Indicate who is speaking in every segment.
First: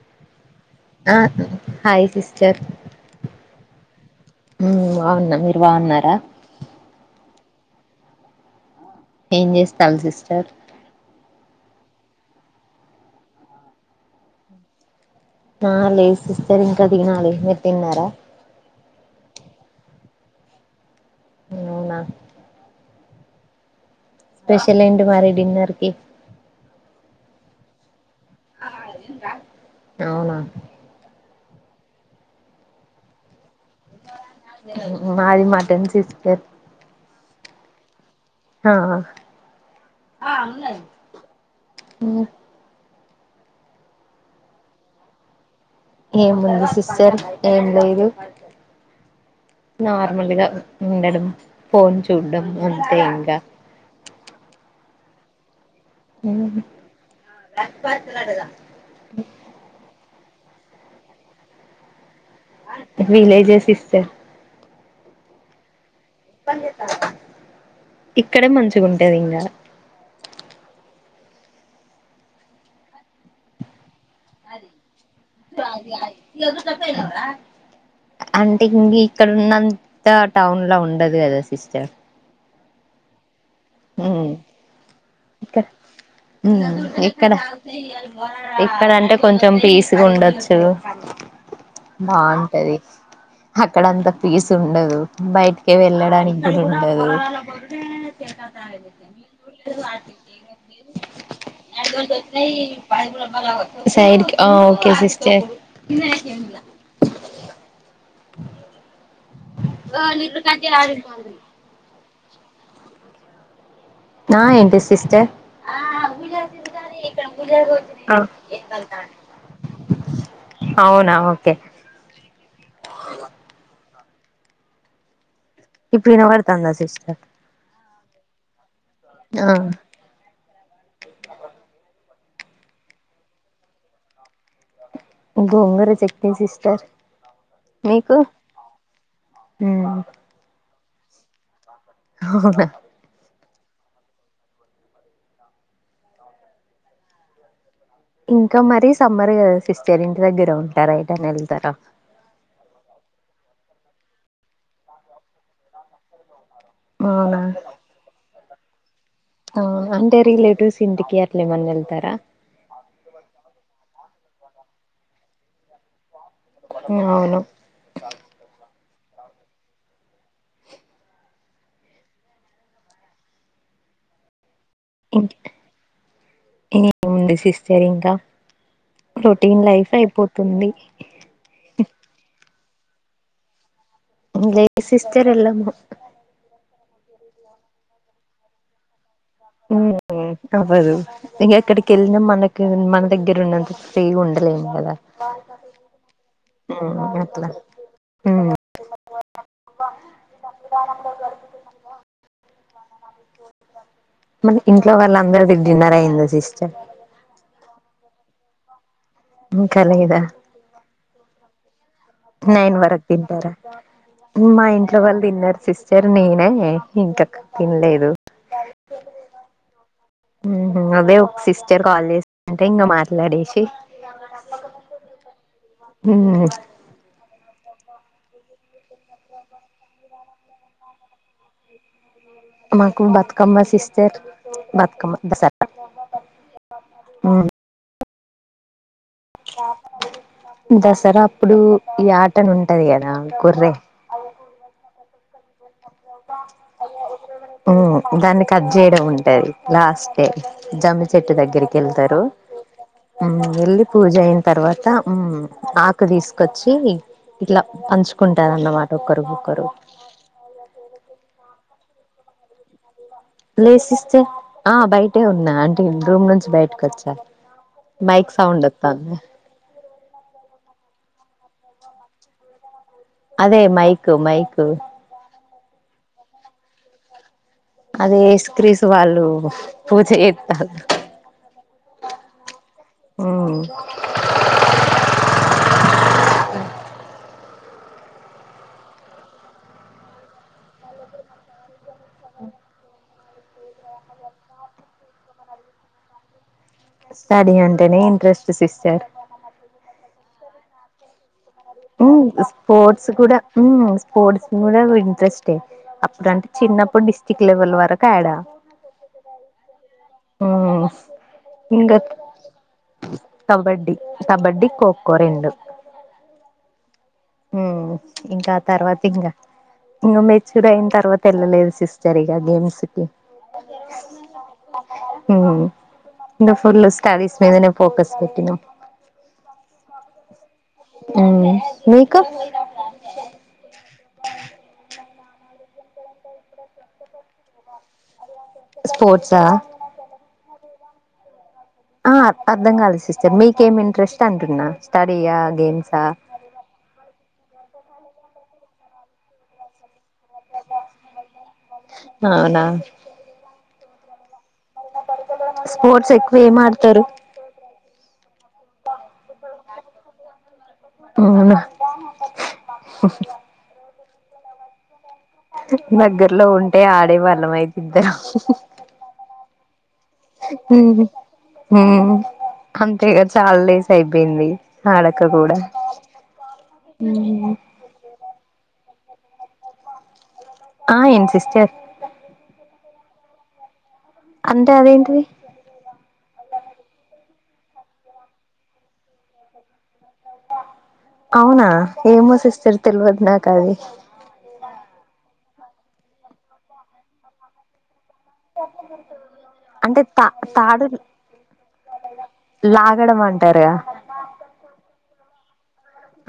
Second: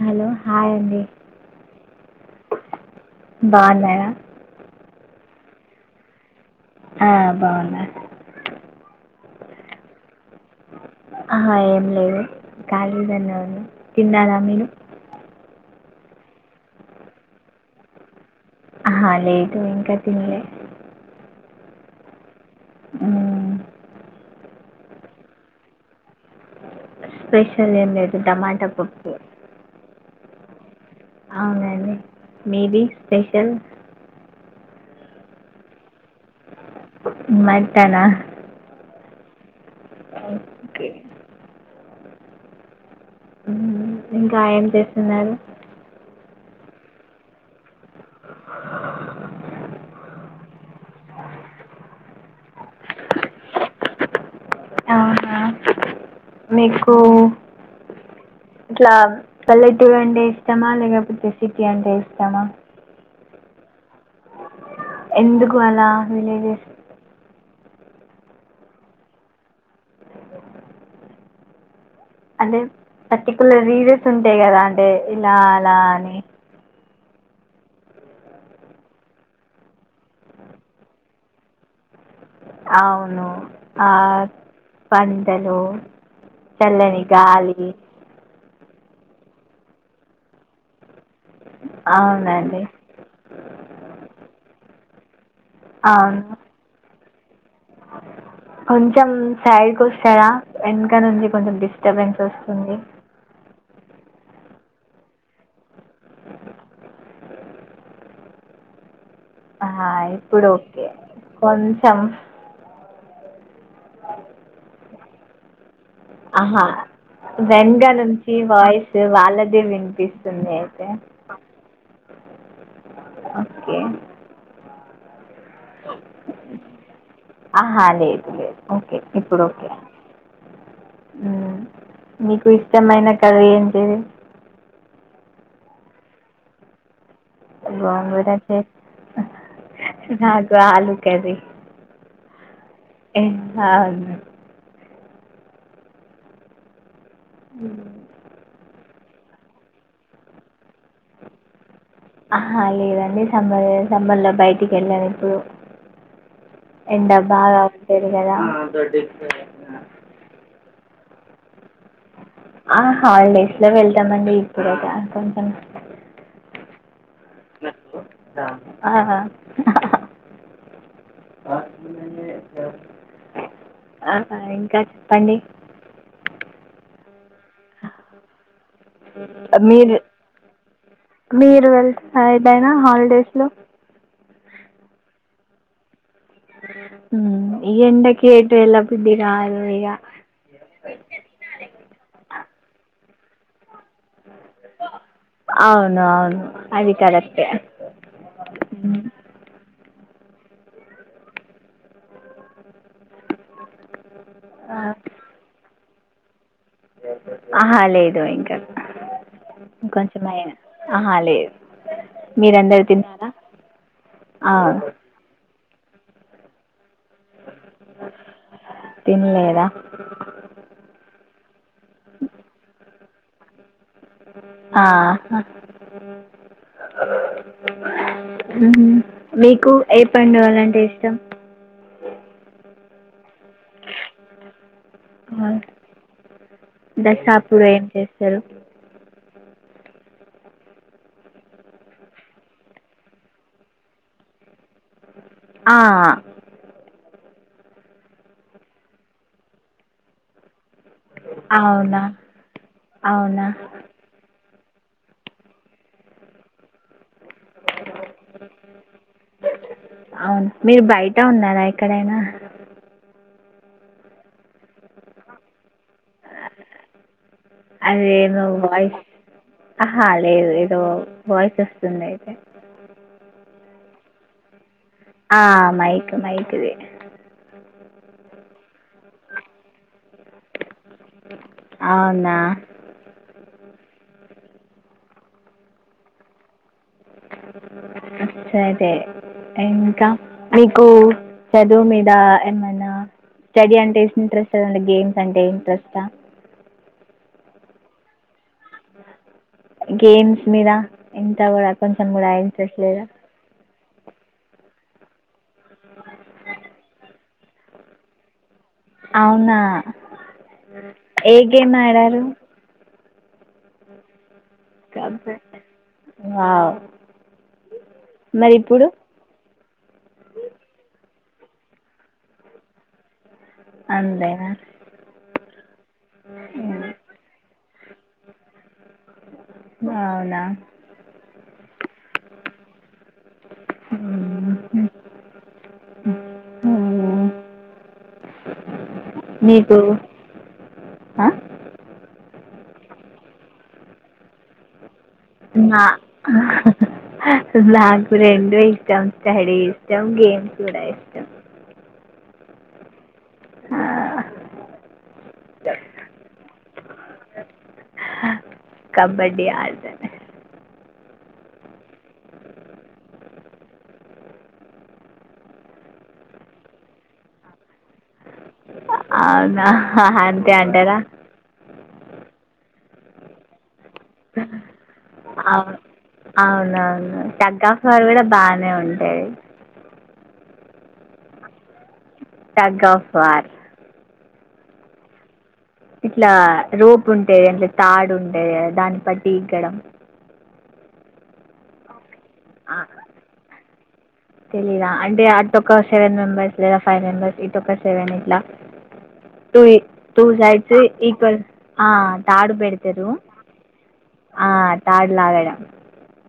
Speaker 1: Hello hi అండి
Speaker 2: ఆ hi sister
Speaker 1: బాగున్నారా
Speaker 2: హ్మ్మ్ బావున్నా మీరు బాగున్నారా
Speaker 1: హా బాగున
Speaker 2: ఏం చేస్తావ్ సిస్టర్
Speaker 1: ఆ ఏం లేదు ఖాళీ గానే ఉండి తిన్నారా మీరు
Speaker 2: న లేదు సిస్టర్ ఇంకా తినాలి లేేదు మీరు తిన్నారా
Speaker 1: ఆ లేదు ఇంకా తినలే
Speaker 2: అవునా
Speaker 1: అ
Speaker 2: స్పెషల్ ఏంటి మారి డిన్నర్కి
Speaker 1: స్పెషల్ ఏం లేదు టమాట పప్పు
Speaker 2: అవునా
Speaker 1: అవునండి మీది స్పెషల్
Speaker 2: మాది మటన్ సిస్కార్
Speaker 1: మట్టనా
Speaker 2: ఆ
Speaker 1: ఒకే
Speaker 2: ఓ
Speaker 1: ఇంకా ఏం చేస్తున్నారు
Speaker 2: ఏముంది సిస్టర్ ఏం లేదు నార్మల్గా ఉండడం ఫోన్ చూడడం అంతే ఇంకా
Speaker 1: ఆహా మీకు ఇట్లా పల్లేటువెండే ఇష్టమా లేకపోతే సిటీ అంటే ఇస్తామ
Speaker 2: జేసిస్తే
Speaker 1: ఎందుకు అలా విలేజెస్
Speaker 2: ఇక్కడ మంచిగుంటది ఇంగా
Speaker 1: అదే పర్టికులర్లీ ఇడే స్తుంటాయ్ కదా అంటే ఇలా అలా అని
Speaker 2: అంటే ఇంగ్ ఇక్కడ ఉన్నంత టౌన్ లో ఉండదు గదా సిస్టర్
Speaker 1: అవును ఆ
Speaker 2: హ్మ్
Speaker 1: పంటలు
Speaker 2: ఇక్క
Speaker 1: చల్లని గాలి
Speaker 2: ఇక్కడంటే కొంచెం పీస్ గుండొచ్చు
Speaker 1: అవునండి
Speaker 2: బాగుంటది అక్కడంత పీస్ ఉండదు బయటికే
Speaker 1: అవును
Speaker 2: వెళ్ళడానికి గూడుందు
Speaker 1: కొంచెం సైడ్ కొస్తారా వెనక నుంచి కొంచెం డిస్టబెన్స్ వస్తుంది
Speaker 2: సైడ్కి ఆ ఓకే సిస్టర్
Speaker 1: ఆ ఇప్పుడు ఓకే కొంచం
Speaker 2: ఆ ఇన్పిస్ సిస్టర్
Speaker 1: ఆహా వెనగ నుంచి వాయిస్ వాళ్ళదే విన్పిస్తుంది అయితే
Speaker 2: అవునా ఓకే
Speaker 1: ఓకే
Speaker 2: ఇప్పుడు ఇనబడుతందా సిస్టర్
Speaker 1: ఆహా లేదు లేదు ఓకే ఇప్పుడు
Speaker 2: ఆ
Speaker 1: ఓకే ఉమ్ మీకు ఇష్టమైన కర్రీ ఏంటిది
Speaker 2: గోంగూర చట్నీ సిస్టర్ మీకు
Speaker 1: గోంగూర చట్
Speaker 2: ఉమ్
Speaker 1: నాకు ఆలు కది
Speaker 2: అవునా
Speaker 1: ఇం హవును ఊ
Speaker 2: ఇంకా మరి సమ్మర్ కదా సిస్టర్ ఇంటి దగ్గర ఉంటారా ఎటన్నా వెళ్తారా
Speaker 1: ఆహా లేదండి సమ్మర్ సమ్మర్లో బయటికి వెళ్ళను ఎప్పుడు ఎండ బాగా వస్తది కదా దటి
Speaker 2: ఆ అంటే రిలేటివ్స్ ఇంటికి అట్ల ఏమన్నా ఎల్
Speaker 1: ఆ హాలిడేస్ లో వెళ్ వెళ్తామండి ఇప్పుడొక కొంచెం
Speaker 2: అవును
Speaker 1: ఆ ఆ ఇం ఇంకా చెప్పండి
Speaker 2: ఎముంది సిస్టర్ ఇంకా రొటీన్ లైఫ్
Speaker 1: మీరు
Speaker 2: అయిపోతుంది
Speaker 1: ఆ హాలిడేస్ లో
Speaker 2: లే సిస్టర్ ఎల్లము
Speaker 1: ఊమ్ ఈ ఎండకి ఎటు ఎల్లా బుద్ధి
Speaker 2: ఊ అవ్వదు ఇంగ ఎక్కడికి ఎళ్ళినా మన కి మన దగ్గర ఉన్నంత ఫ్రీ గ ఉండలేమ్ కదా
Speaker 1: అవును అవును అది
Speaker 2: ఊ
Speaker 1: కరెక్టే
Speaker 2: ఎట్లా ఊ
Speaker 1: ఉమ్.
Speaker 2: మనకి
Speaker 1: ఆ,
Speaker 2: ఇంట్లో వాళ్ళ అందరిది డిన్నర్ అయిం దా సిస్టర్
Speaker 1: ఆహా లేదు ఇంకా
Speaker 2: ఇంకా లేదా
Speaker 1: కొంచెమైన అహా లేదు
Speaker 2: నైన్
Speaker 1: మీరందరు
Speaker 2: వరకు
Speaker 1: తిన్నారా
Speaker 2: తింటార ఉ
Speaker 1: ఆ,
Speaker 2: మా ఇంట్లో వాళ్ళు తిన్నారు సిస్ టర్ నెనే ఇంతక్ తిన్లేదు
Speaker 1: తినలేదా
Speaker 2: ఊహు అదే ఒక సిస్టర్ కాల్ చేసింటే ఇంక మాట్లాడేసి
Speaker 1: ఆహా.
Speaker 2: ఊ
Speaker 1: ఉహు మీకు ఏ పండుగలంటే ఇష్టం
Speaker 2: మాకు బతు కమ్మ సిస్టర్ బతుకమ్మ
Speaker 1: ఆ,
Speaker 2: ఊ
Speaker 1: హలో
Speaker 2: దసరా అప్పుడు యాటనుంటది కదా గొర్రే
Speaker 1: ఆఅఆ
Speaker 2: ఊ దాన్ని కట్ చేయడం ఉంటది లాస్ట్ డే జమ్మి చెెట్టు
Speaker 1: అవునా
Speaker 2: దగ్గరికెళ్తారు ఊ
Speaker 1: అవునా
Speaker 2: వెళ్లి పూజ అయిన్ తర్వాత ఉమ్ ఆకు తీసుకొచ్చి ఇట్లా పంచుకుంటారు అన్నమాట ఒక్కరికొక్కరు
Speaker 1: ట ఉన్నారా ఎక్కడైనా
Speaker 2: ఆ బయటే ఉన్నా అన్ రూమ్ నుంచి బయటకు వచ్చా బైక్
Speaker 1: అదేమో
Speaker 2: సౌండ్
Speaker 1: వాయిస్
Speaker 2: ఒత్తాంది
Speaker 1: ఆహా లేదు ఏదో వాయిస్ వస్తుంది. అయితే
Speaker 2: అదే. Mic mic.
Speaker 1: ఆ మైక్ మైక్ ది
Speaker 2: అదే ఏసుక్రీసు వాళ్ళు పూజ జెత్తరు..
Speaker 1: అవునా అరే ఇంకా మీకు చదువు మీద ఏమైనా స్టడీ అంటే ఇంట్రెస్ట గేమ్స్ అంటే ఇంట్రెస్ట
Speaker 2: స్టడీ అంటేనే ఇంట్రెస్ట్ సిస్టర్
Speaker 1: గేమ్స్ మీద ఇం
Speaker 2: ఊ స్పోర్ట్స్ కూడా ఊ స్పోర్ట్స్ గూడా వింట్రెస్ట్ తే అప్పుడాంటే చిన్నప్పుడిస్ చిక్ లెవల్ వరకు ఆడా
Speaker 1: అవునా ఏ గేం
Speaker 2: ఇంకా
Speaker 1: ఆడారు
Speaker 2: కబడ్డీ కబడ్డీ, కొక్కో రెండు
Speaker 1: కబడ్డీ వావ్
Speaker 2: హ్మ
Speaker 1: మరి
Speaker 2: ఇంకా
Speaker 1: ఇప్పుడు
Speaker 2: తర్వాత ఇంగా ఇంగా మెచ్యూర్ అయిన తర్వాత్ తెళ్లలేదు సిస్టర్ ఇగ గేమ్స్ కి
Speaker 1: అంతేనా
Speaker 2: హ్మ ఇంగ
Speaker 1: ఉమ్.
Speaker 2: ఫుల్ స్టడీస్ మీదనే ఫోకస్ పెట్టినం
Speaker 1: అవునా
Speaker 2: హ్మ మీకు
Speaker 1: హ్మ హు హ్మ
Speaker 2: స్పోర్ట్సా
Speaker 1: ఆ
Speaker 2: ఆ అర్ధం కాలదు సిస్టర్ మీకేం ఇంట్రెస్ట్ అంటున్నా స్టడీయా
Speaker 1: నా
Speaker 2: గేమ్సా
Speaker 1: నాకు రెండు ఇష్టం స్టడీ ఇష్టం గెమ్స్ కూడా ఇష్టం
Speaker 2: అవునా
Speaker 1: ఆ
Speaker 2: స్పోర్ట్స్ ఎక్కువ ఏం మాడ్ తరు
Speaker 1: కబడ్డీ ఆడా
Speaker 2: అవునా దగ్గర్లో ఉంటే ఆడేవాళ్ళం ఐతే ఇద్దరం
Speaker 1: అవునా అంతే అంటారా
Speaker 2: హ్మ్ అంతేగా చాలా డేస్ అయిపోయింది ఆడక కూడా
Speaker 1: అవును అవునవును టగ్ ఆఫ్ వార్ కూడా బానే ఉం సరే
Speaker 2: ఆ ఏం సిస్టర్
Speaker 1: టగ్ ఆఫ్ వార్
Speaker 2: అంటే అదేంటిది
Speaker 1: ఇట్లా రోపు ఉంటే అంటే తాడు ఉంటే దాన్ని బట్టి ఎక్కడం
Speaker 2: అవునా ఏమో
Speaker 1: ఆ,
Speaker 2: సిస్టర్ తెల్వదు నాకు అది
Speaker 1: తెలీదా అం అది అటు ఒక సెవెన్ మెంబర్స్ లేదా ఫైవ్ మెంబర్స్ ఇటు ఒక సెవెన్ ఇ అలా టూ
Speaker 2: అంటే
Speaker 1: టూ
Speaker 2: తా
Speaker 1: సైడ్స్
Speaker 2: తాడు
Speaker 1: ఈక్వల్ తాడు పెడతారు
Speaker 2: లాగడం అంటారుగా
Speaker 1: తాడు లాగడం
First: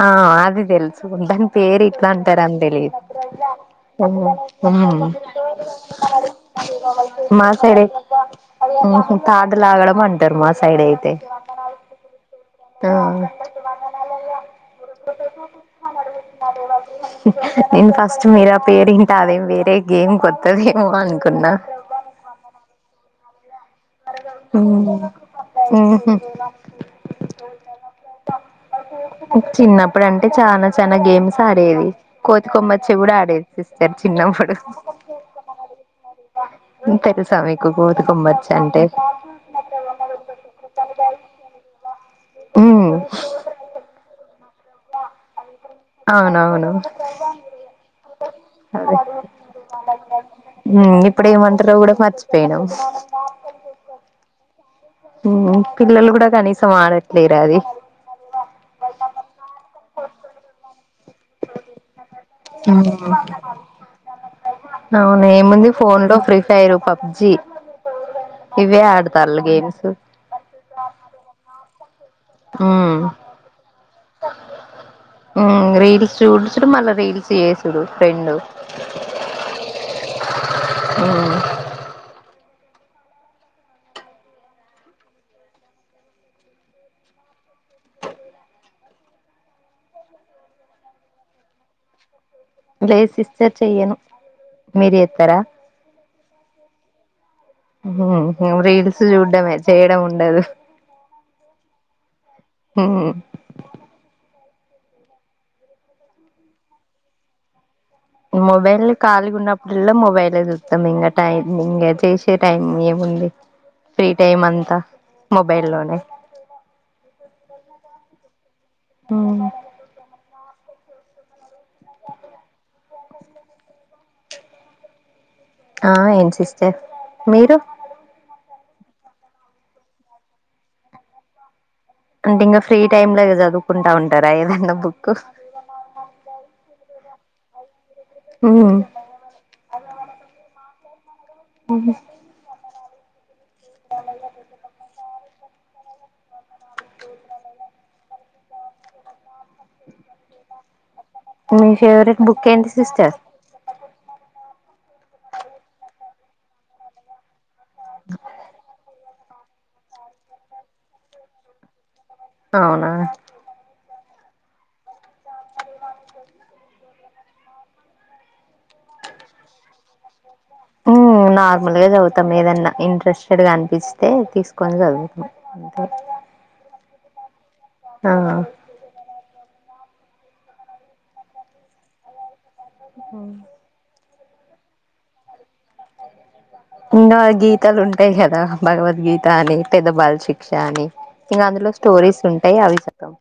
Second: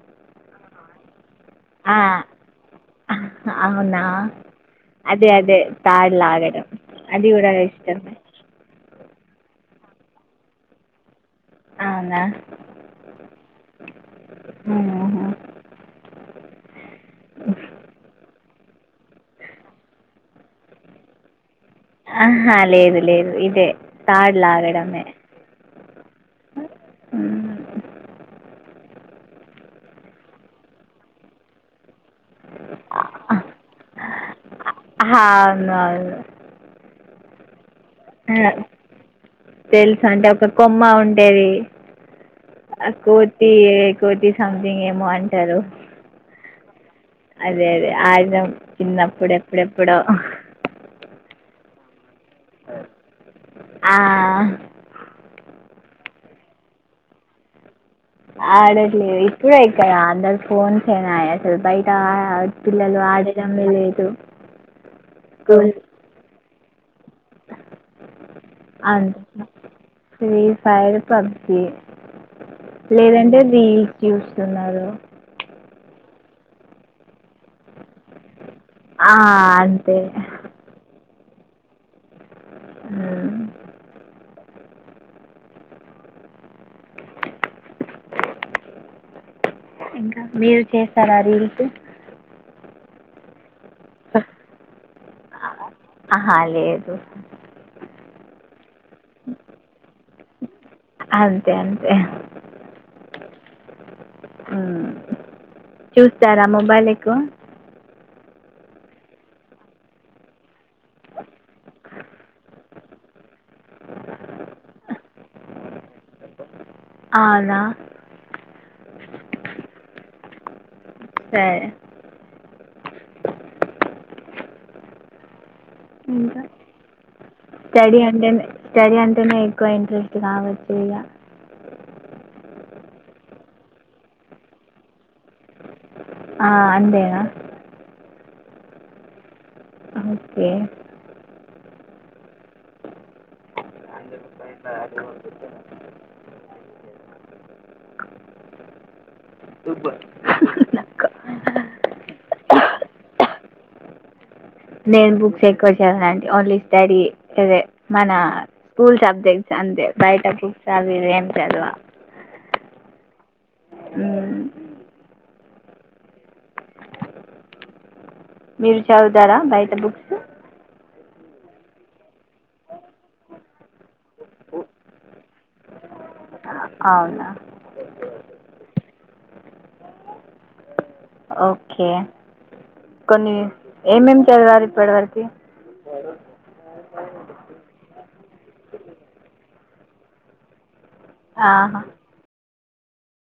Speaker 2: ఆ అది దెల్సు బన్ పేరు
Speaker 1: ఆ,
Speaker 2: ఇట్లా అంటారన్ దెలిద్
Speaker 1: అవునా
Speaker 2: హ్ హ్మ
Speaker 1: అదే అదే తాడు లాగడం అది
Speaker 2: మా
Speaker 1: కూడా
Speaker 2: సైడై త్
Speaker 1: ఇష్టమే
Speaker 2: ఉ హూ తాడులాగడం అంటారు మా సైడ్ అయితే
Speaker 1: అవునా
Speaker 2: ఆ
Speaker 1: మ్మ్.
Speaker 2: నేను ఫస్ట్ మీరా పేరింటే అదేం వేరే గేం కొత్తదేమో అనుకున్నా
Speaker 1: ఆహా లేదు లేదు ఇదే తాడు
Speaker 2: ఉమ్ ఉహ
Speaker 1: లాగడమే మ్మ్.
Speaker 2: చిన్నప్పుడు అంటే చానా చానా గేమ్స్ ఆడేది కోతి కొమ్మచ్చి కూడా ఆడేది సిస్టర్ చిన్నప్పుడు
Speaker 1: అవును అవును
Speaker 2: ఇంత రీస్ సమేగ్ కో కోతి కొమ్మోచ్
Speaker 1: అ తెలుసుా అంటే ఒక కొమ్మ ఉంటేది
Speaker 2: ఉమ్
Speaker 1: ఆ కోతి ఏ కోతి స్ సంథింగ్ ఏమో అంటరు
Speaker 2: అవునవును
Speaker 1: అదే ఆడినాం
Speaker 2: అదే
Speaker 1: చిన్నప్పుడు ఎప్పుడెప్పుడో
Speaker 2: ఉమ్ ఇప్పుడు ఏ మంటరో కూడా మార్చి పెనం
Speaker 1: అ
Speaker 2: పిల్లలు కూడా కనీసం ఆడట్లేరా అది
Speaker 1: ఆడట్లేదు ఇప్పుడ అయిక్కద అందరు ఫోన్స్ అయినాయి అసలు బయట ఆ- పిల్లలు ఆడడమే లేదు
Speaker 2: అవును ఏ ముంది ఫోన్లో ఫ్రీ ఫైరు పప్ప
Speaker 1: అ
Speaker 2: ఆడతాళ్ళు గేమ్స్
Speaker 1: శ్రీ ఫైర్ పబ్జీ
Speaker 2: ఉమ్
Speaker 1: లేదంటే వీల్ చూస్తున్నారు
Speaker 2: ఉమ్ రీల్స్ చూడి చడు మళ్ళ రీల్స్ చేసిడు రెండు
Speaker 1: ఆ, అంతే అ ఇంకా మీరు చేస్తార ఆ రీల్కు
Speaker 2: లేలై సిస్చర్ చెయ్యను మీరు ఎస్తారా
Speaker 1: ఆహా లేదు
Speaker 2: రీల్స్ చూడ్డమే చేయడం ఉండదు
Speaker 1: అంతే అంతే చూస్తారా మొబైల్ ఎక్కువ
Speaker 2: మొబైల్ ళగా ఉన్నప్పుడులో మొబైల్ చూస్తాం ఇంకా టైం ఇంకా చేసే టైం ఏముంది ఫ్రీ టైం అంతా మొబైల్ లోనే
Speaker 1: అవునా
Speaker 2: ఆ
Speaker 1: సాయే
Speaker 2: ఆ ఏంగ్
Speaker 1: ఇంకా
Speaker 2: సిస్టర్ మీరు
Speaker 1: స్టడీ అంటేనే స్టడీ అంటేనే ఎక్కువ ఇంట్రెస్ట్ కావచ్చు ఇగ
Speaker 2: అంటే ఇంకా ఫ్రీ టైమ్ ల ఇగ చదువుకుంటా ఉంటారా ఏదన్నా బుక్
Speaker 1: ఆ అంతేనా
Speaker 2: ఉహు
Speaker 1: ఆ ఓకే
Speaker 2: ఆ
Speaker 1: అయింత రూపాయి బాట్ కొను దుబ్బా
Speaker 2: మీ ఫేవరెట్ బుక్కెంటి సిస్టర్
Speaker 1: నేను బుక్స్ ఎక్కువ చదివనండి ఓన్లీ స్టడీయే అదే మన స్కూల్ సబ్జెక్ట్ అంతే బయట బుక్స్ అవి ఇవి ఏం చదవా
Speaker 2: అవునా
Speaker 1: హమ్ మీరు చదువుతారా బయట బుక్స్
Speaker 2: నార్మల్ గా చదువుతాం ఏదన్నా ఇంట్రెస్టెడ్గానిపిస్ ఎ తీసుకొని జరుగుతాం ఉ అప్ వాళ్ల అయ్య
Speaker 1: ఆ అవునా
Speaker 2: ఆ
Speaker 1: ఓకే కొన్ని ఇవి ఏం చదివార్ ఇప్పటివరకి
Speaker 2: ఎన్నో గీతాలు ఉంటాయి కదా భగవద్గీత అని పెద్ద బాల శిక్ష అని ఇంగ అందులో
Speaker 1: ఆహా
Speaker 2: స్టోరీస్ ఉం ఎ అవి సక్కగ